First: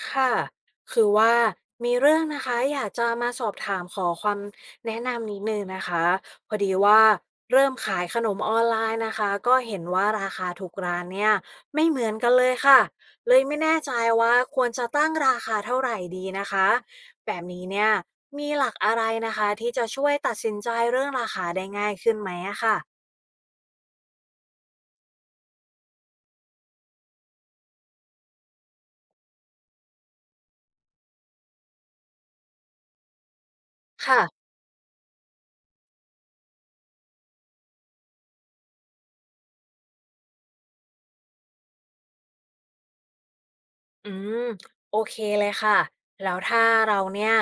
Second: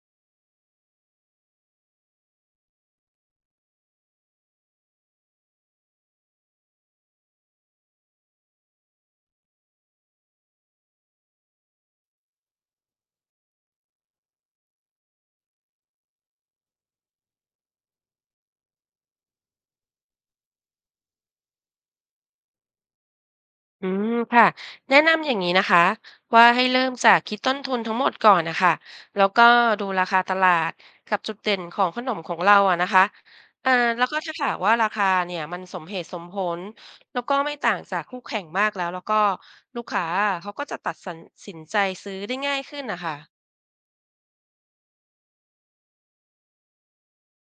ค่ะ คือว่ามีเรื่องนะคะอยากจะมาสอบถามขอความแนะนำนิดนึงนะคะพอดีว่าเริ่มขายขนมออนไลน์นะคะก็เห็นว่าราคาทุกร้านเนี่ยไม่เหมือนกันเลยค่ะเลยไม่แน่ใจว่าควรจะตั้งราคาเท่าไหร่ดีนะคะแบบนี้เนี่ยมีหลักอะไรนะคะที่จะช่วยตัดสินใจเรื่องราคาได้ง่ายขึ้นไหมอะค่ะค่ะแนะนำอย่างนี้นะคะว่าให้เริ่มจากคิดต้นทุนทั้งหมดก่อนนะคะแล้วก็ดูราคาตลาดกับจุดเด่นของขนมของเราอะนะคะเอ่อแล้วก็ถ้าค่ะ หากว่าราคาเนี่ยมันสมเหตุสมผลแล้วก็ไม่ต่างจากคู่แข่งมากแล้วก็ลูกค้าเขาก็จะตัดสินใจซื้อได้ง่ายขึ้นนะคะ อืมโอเคเลยค่ะแล้วถ้าเราเนี่ย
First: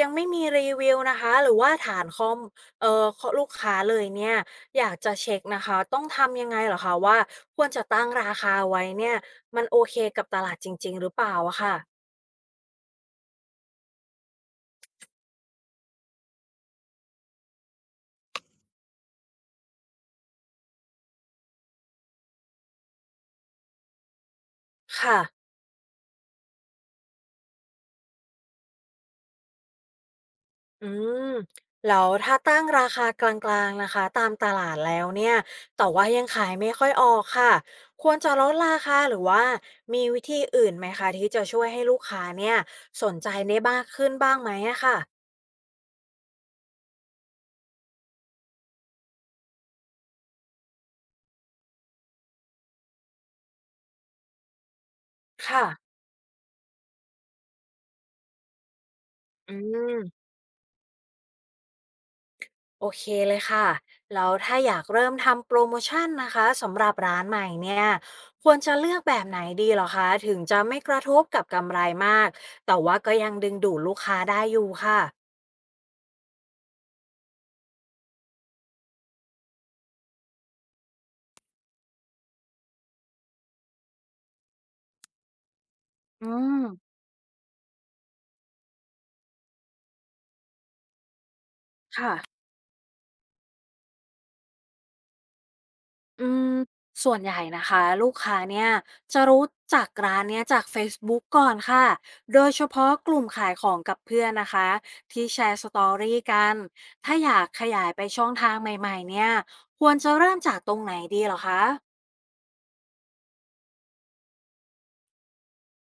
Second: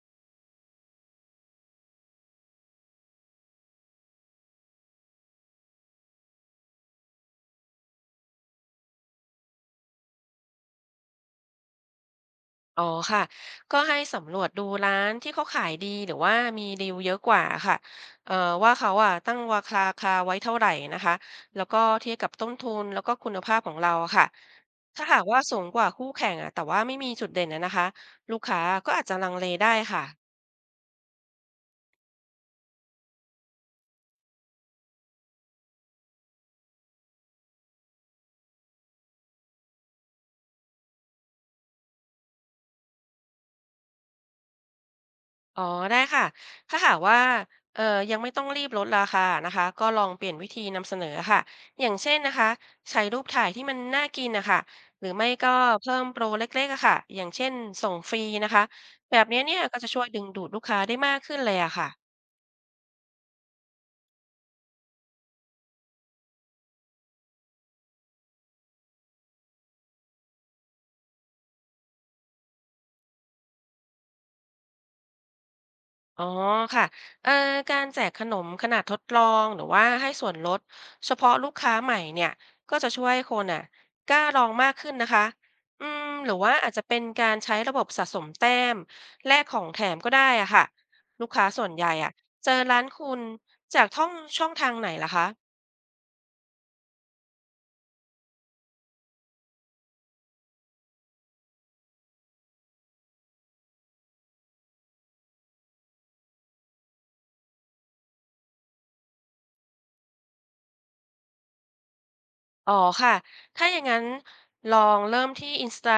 ยังไม่มีรีวิวนะคะหรือว่าฐานคอมเอ่อลูกค้าเลยเนี่ยอยากจะเช็คนะคะต้องทำยังไงเหรอคะว่าควรจะตั้งราคาไว้เนี่ยมันโอเคกับตลาดจริงๆหรือเปล่าอะค่ะอ๋อค่ะก็ให้สำรวจดูร้านที่เขาขายดีหรือว่ามีดีลเยอะกว่าค่ะเอ่อว่าเขาอ่ะตั้งราคาไว้เท่าไหร่นะคะแล้วก็เทียบกับต้นทุนแล้วก็คุณภาพของเราอะค่ะถ้าหาค่ะ กว่าสูงกว่าคู่แข่งอ่ะแต่ว่าไม่มีจุดเด่นนะคะลูกค้าก็อาจจะลังเลได้ค่ะ อืมแล้วถ้าตั้งราคากลางๆนะคะตามตลาดแล้วเนี่ยแต่ว่ายังขายไม่ค่อยออกค่ะควรจะลดราคาหรือว่ามีวิธีอื่นไหมคะที่จะช่วยให้ลูกค้าเนี่ยสนใจได้มากขึ้นบ้างไหมอะค่ะอ๋อได้ค่ะ ถ้าหากว่าเอ่อยังไม่ต้องรีบลดราคานะคะก็ลองเปลี่ยนวิธีนำเสนอค่ะอย่างเช่นนะคะใช้รูปถ่ายที่มันน่ากินนะคะหรือไม่ก็ค่ะเพิ่มโปรเล็กๆอะค่ะอย่างเช่นส่งฟรีนะคะแบบเนี้ยอืเนี่ยก็จะช่วยดึงมดูดลูกค้าได้มากขึ้นเลยอะค่ะ โอเคเลยค่ะแล้วถ้าอยากเริ่มทำโปรโมชั่นนะคะสำหรับร้านใหม่เนี่ยควรจะเลือกแบบไหนดีเหรอคะถึงจะไม่กระทบกับกำไรมากแต่ว่าก็ยังดึงดูดลูกค้าได้อยู่ค่ะอ๋อค่ะเอ่อการแจกขนมขนาดทดลองหรือว่าให้ส่วนลดเฉพาะลูกค้าใหม่เนี่ยก็จะช่วยให้คนอ่ะกล้าลองมากขึ้นนะคะอืมอืหรือว่ามอาจจะเป็นการใช้ระบบสะสมแต้มแลกของแถมก็ได้อ่ะค่ะลูกค้าส่วนใหญ่อ่ะค่ะ เจอร้านคุณจากท่องช่องทางไหนล่ะคะ อืมส่วนใหญ่นะคะลูกค้าเนี่ยจะรู้จักร้านเนี้ยจาก Facebook ก่อนค่ะโดยเฉพาะกลุ่มขายของกับเพื่อนนะคะที่แชร์สตอรี่กันถ้าอยากขยายไปช่องทางใหม่ๆเนี่ยควรจะเริ่มจากตรงไหนดีเหรอคะอ๋อค่ะ ถ้าอย่างนั้นลองเริ่มที่ Instagram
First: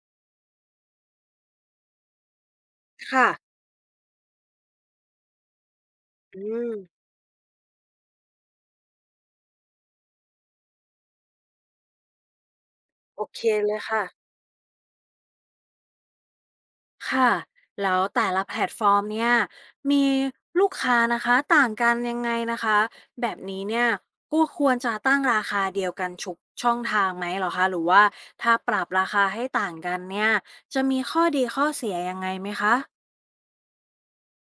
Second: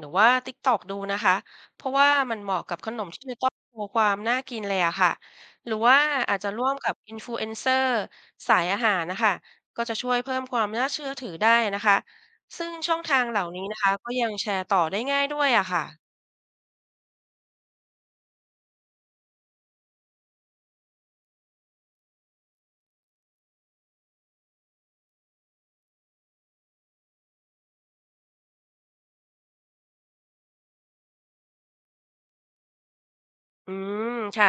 หรือว่า TikTok ดูนะคะ เพราะว่ามันเหมาะกับขนมที่ค่ะจะต้องโชว์ความน่ากินเลยอะค่ะ หรือว่าอาจอืจะร่วมมกับ Influencer สายอาหารนะคะ ก็จะช่วยเพิ่มความน่าเชื่อถือได้นะคะ ซึ่งช่องทาโองเหเคล่านี้เลนะยคะค่ะ ก็ยังแชร์ต่อได้ง่ายด้วยอะค่ะ ค่ะแล้วแต่ละแพลตฟอร์มเนี่ยมีลูกค้านะคะต่างกันยังไงนะคะแบบนี้เนี่ยก็ควรจะตั้งราคาเดียวกันทุกช่องทางไหมเหรอคะหรือว่าถ้าปรับราคาให้ต่างกันเนี่ยจะมีข้อดีข้อเสียยังไงไหมคะ อืมค่ะ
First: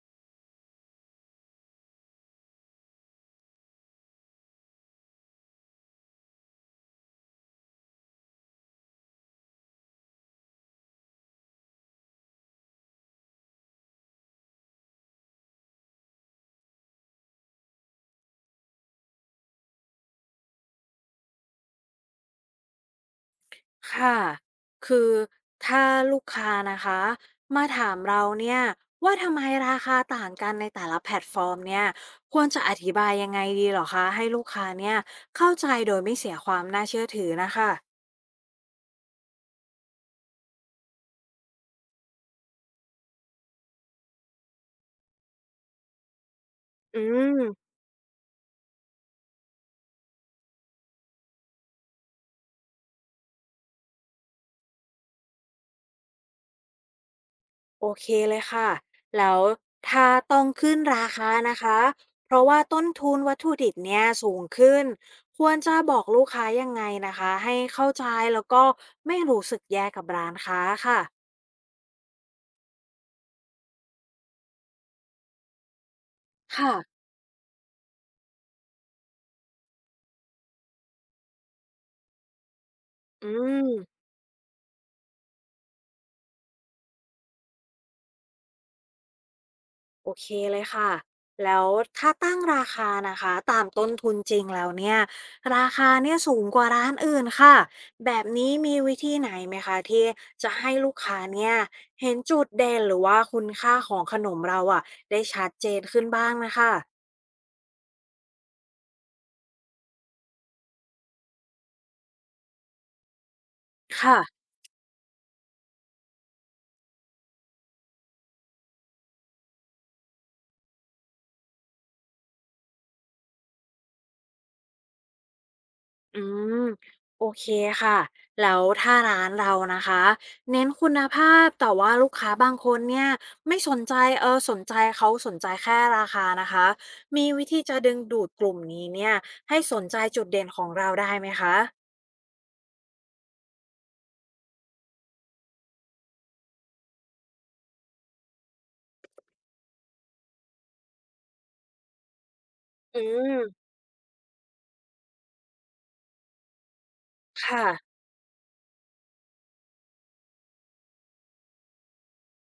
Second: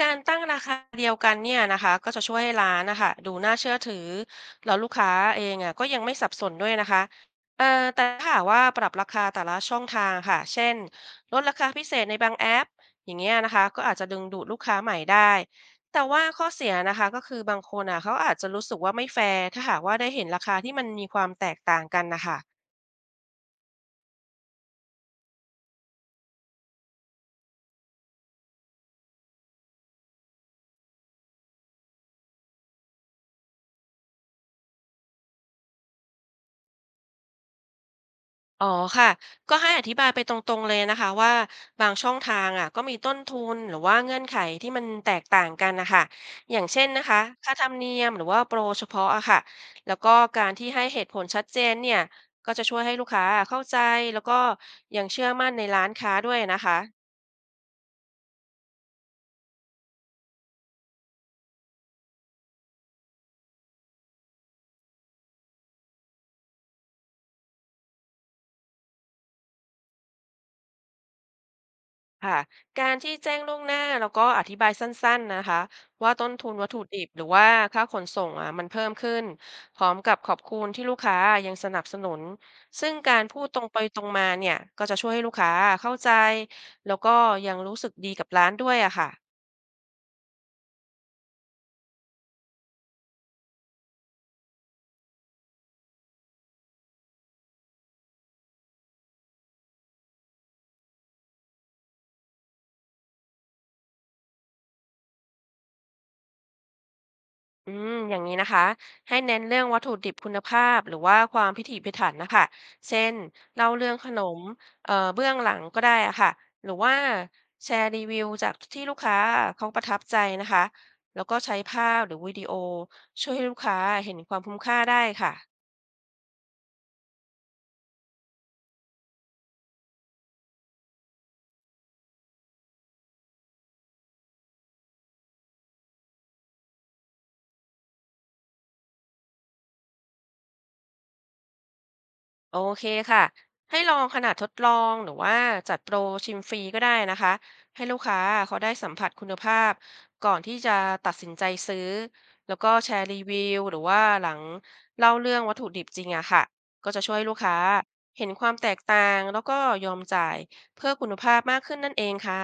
การตั้งราคาเดียวกันเนี่ยนะคะก็จะช่วยให้ร้านนะคะดูน่าเชื่อถือแล้วลูกค้าเองอ่ะก็ยังไม่สับสนด้วยนะคะแต่ถ้าหากว่าปรับราคาแต่ละช่องทางค่ะเช่นลดราคาพิเศษในบางแอปอย่างเงี้ยนะคะก็อาจจะดึงดูดลูกค้าใหม่ได้แต่ว่าข้อเสียนะคะก็คือบางคนอ่ะเขาอาจจะรู้สึกว่าไม่แฟร์ถ้าหากว่าได้เห็นราคาที่มันมีความแตกต่างกันนะคะ ค่ะ คือถ้าลูกค้านะคะมาถามเราเนี่ยว่าทำไมราคาต่างกันในแต่ละแพลตฟอร์มเนี่ยควรจะอธิบายยังไงดีเหรอคะให้ลูกค้าเนี่ยเข้าใจโดยไม่เสียความน่าเชื่อถือนะคะอ๋อค่ะก็ให้อธิบายไปตรงๆเลยนะคะว่าบางช่องทางอ่ะก็มีต้นทุนหรือว่าเงื่อนไขที่มันแตกต่างกันนะคะอย่างเช่นอืนะคะค่ามธรรมเนียมหรือว่าโปรเฉพาะอะค่ะแล้วก็การที่ให้เหตุผลชัดเจนเนี่ยก็จะช่วยให้ลูกค้าเข้าใจแล้วก็ยังเชื่อมั่นในร้านค้าด้วยนะคะ โอเคเลยค่ะแล้วถ้าต้องขึ้นราคานะคะเพราะว่าต้นทุนวัตถุดิบเนี่ยสูงขึ้นควรจะบอกลูกค้ายังไงนะคะให้เข้าใจแล้วก็ไม่รู้สึกแย่กับร้านค้าค่ะค่ะการที่แจ้งล่วงหน้าแล้วก็อธิบายสั้นๆนะคะว่าต้นทุนวัตค่ะ ถุดิบหรือว่าค่าขนส่งอ่ะมันเพิ่มขึ้นพร้อมกับขอบคุณที่ลูกค้ายังสนับสนุนซึ่งการอืพูดตรงไปตรมงมาเนี่ยก็จะช่วยให้ลูกค้าเข้าใจแล้วก็ยังรู้สึกดีกับร้านด้วยอะค่ะ โอเคเลยค่ะแล้วถ้าตั้งราคานะคะตามต้นทุนจริงแล้วเนี่ยราคาเนี่ยสูงกว่าร้านอื่นค่ะแบบนี้มีวิธีไหนไหมคะที่จะให้ลูกค้าเนี่ยเห็นจุดเด่นหรือว่าคุณค่าของขนมเราอ่ะได้ชัดเจนขึ้นบ้างนะคะอืมอย่างนี้นะคะให้เน้นเรื่องวัตถุดิบคุณภาพหรือว่าความพิถีพิถันนะคะเช่นเล่าเรื่องขนมค่ะ เบื้องหลังก็ได้อะค่ะหรือว่าแชร์รีวิวจากที่ลูกค้าเขาประทับใจนะคะแล้วก็ใช้ภาพหรือวิดีโอช่วยให้ลูกค้าเห็นความคุ้มค่าได้ค่ะ อืมโอเคค่ะแล้วถ้าร้านเรานะคะเน้นคุณภาพแต่ว่าลูกค้าบางคนเนี่ยไม่สนใจสนใจเขาสนใจแค่ราคานะคะมีวิธีจะดึงดูดกลุ่มนี้เนี่ยให้สนใจจุดเด่นของเราได้ไหมคะโอเคค่ะให้ลองขนาดทดลองหรือว่าจัดโปรชิมฟรีก็ได้นะคะให้ลูกค้าเขาได้สัมผัสคุณภาพก่อนที่จะตัดสินใจซื้อแล้วก็แชอืร์รีวิวมหรือว่าหลังเล่าเรื่องวัตถุดิบจริงอะค่ะก็จะช่วยลูกค้าค่ะเห็นความแตกต่างแล้วก็ยอมจ่ายเพื่อคุณภาพมากขึ้นนั่นเองค่ะ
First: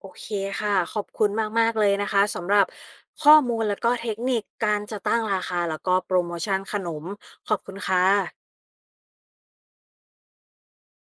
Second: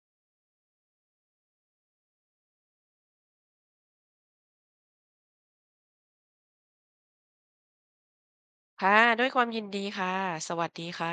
โอเคค่ะขอบคุณมากๆเลยนะคะสำหรับข้อมูลแล้วก็เทคนิคการจะตั้งราคาแล้วก็โปรโมชั่นขนมขอบคุณค่ะค่ะด้วยความยินดีค่ะสวัสดีค่ะ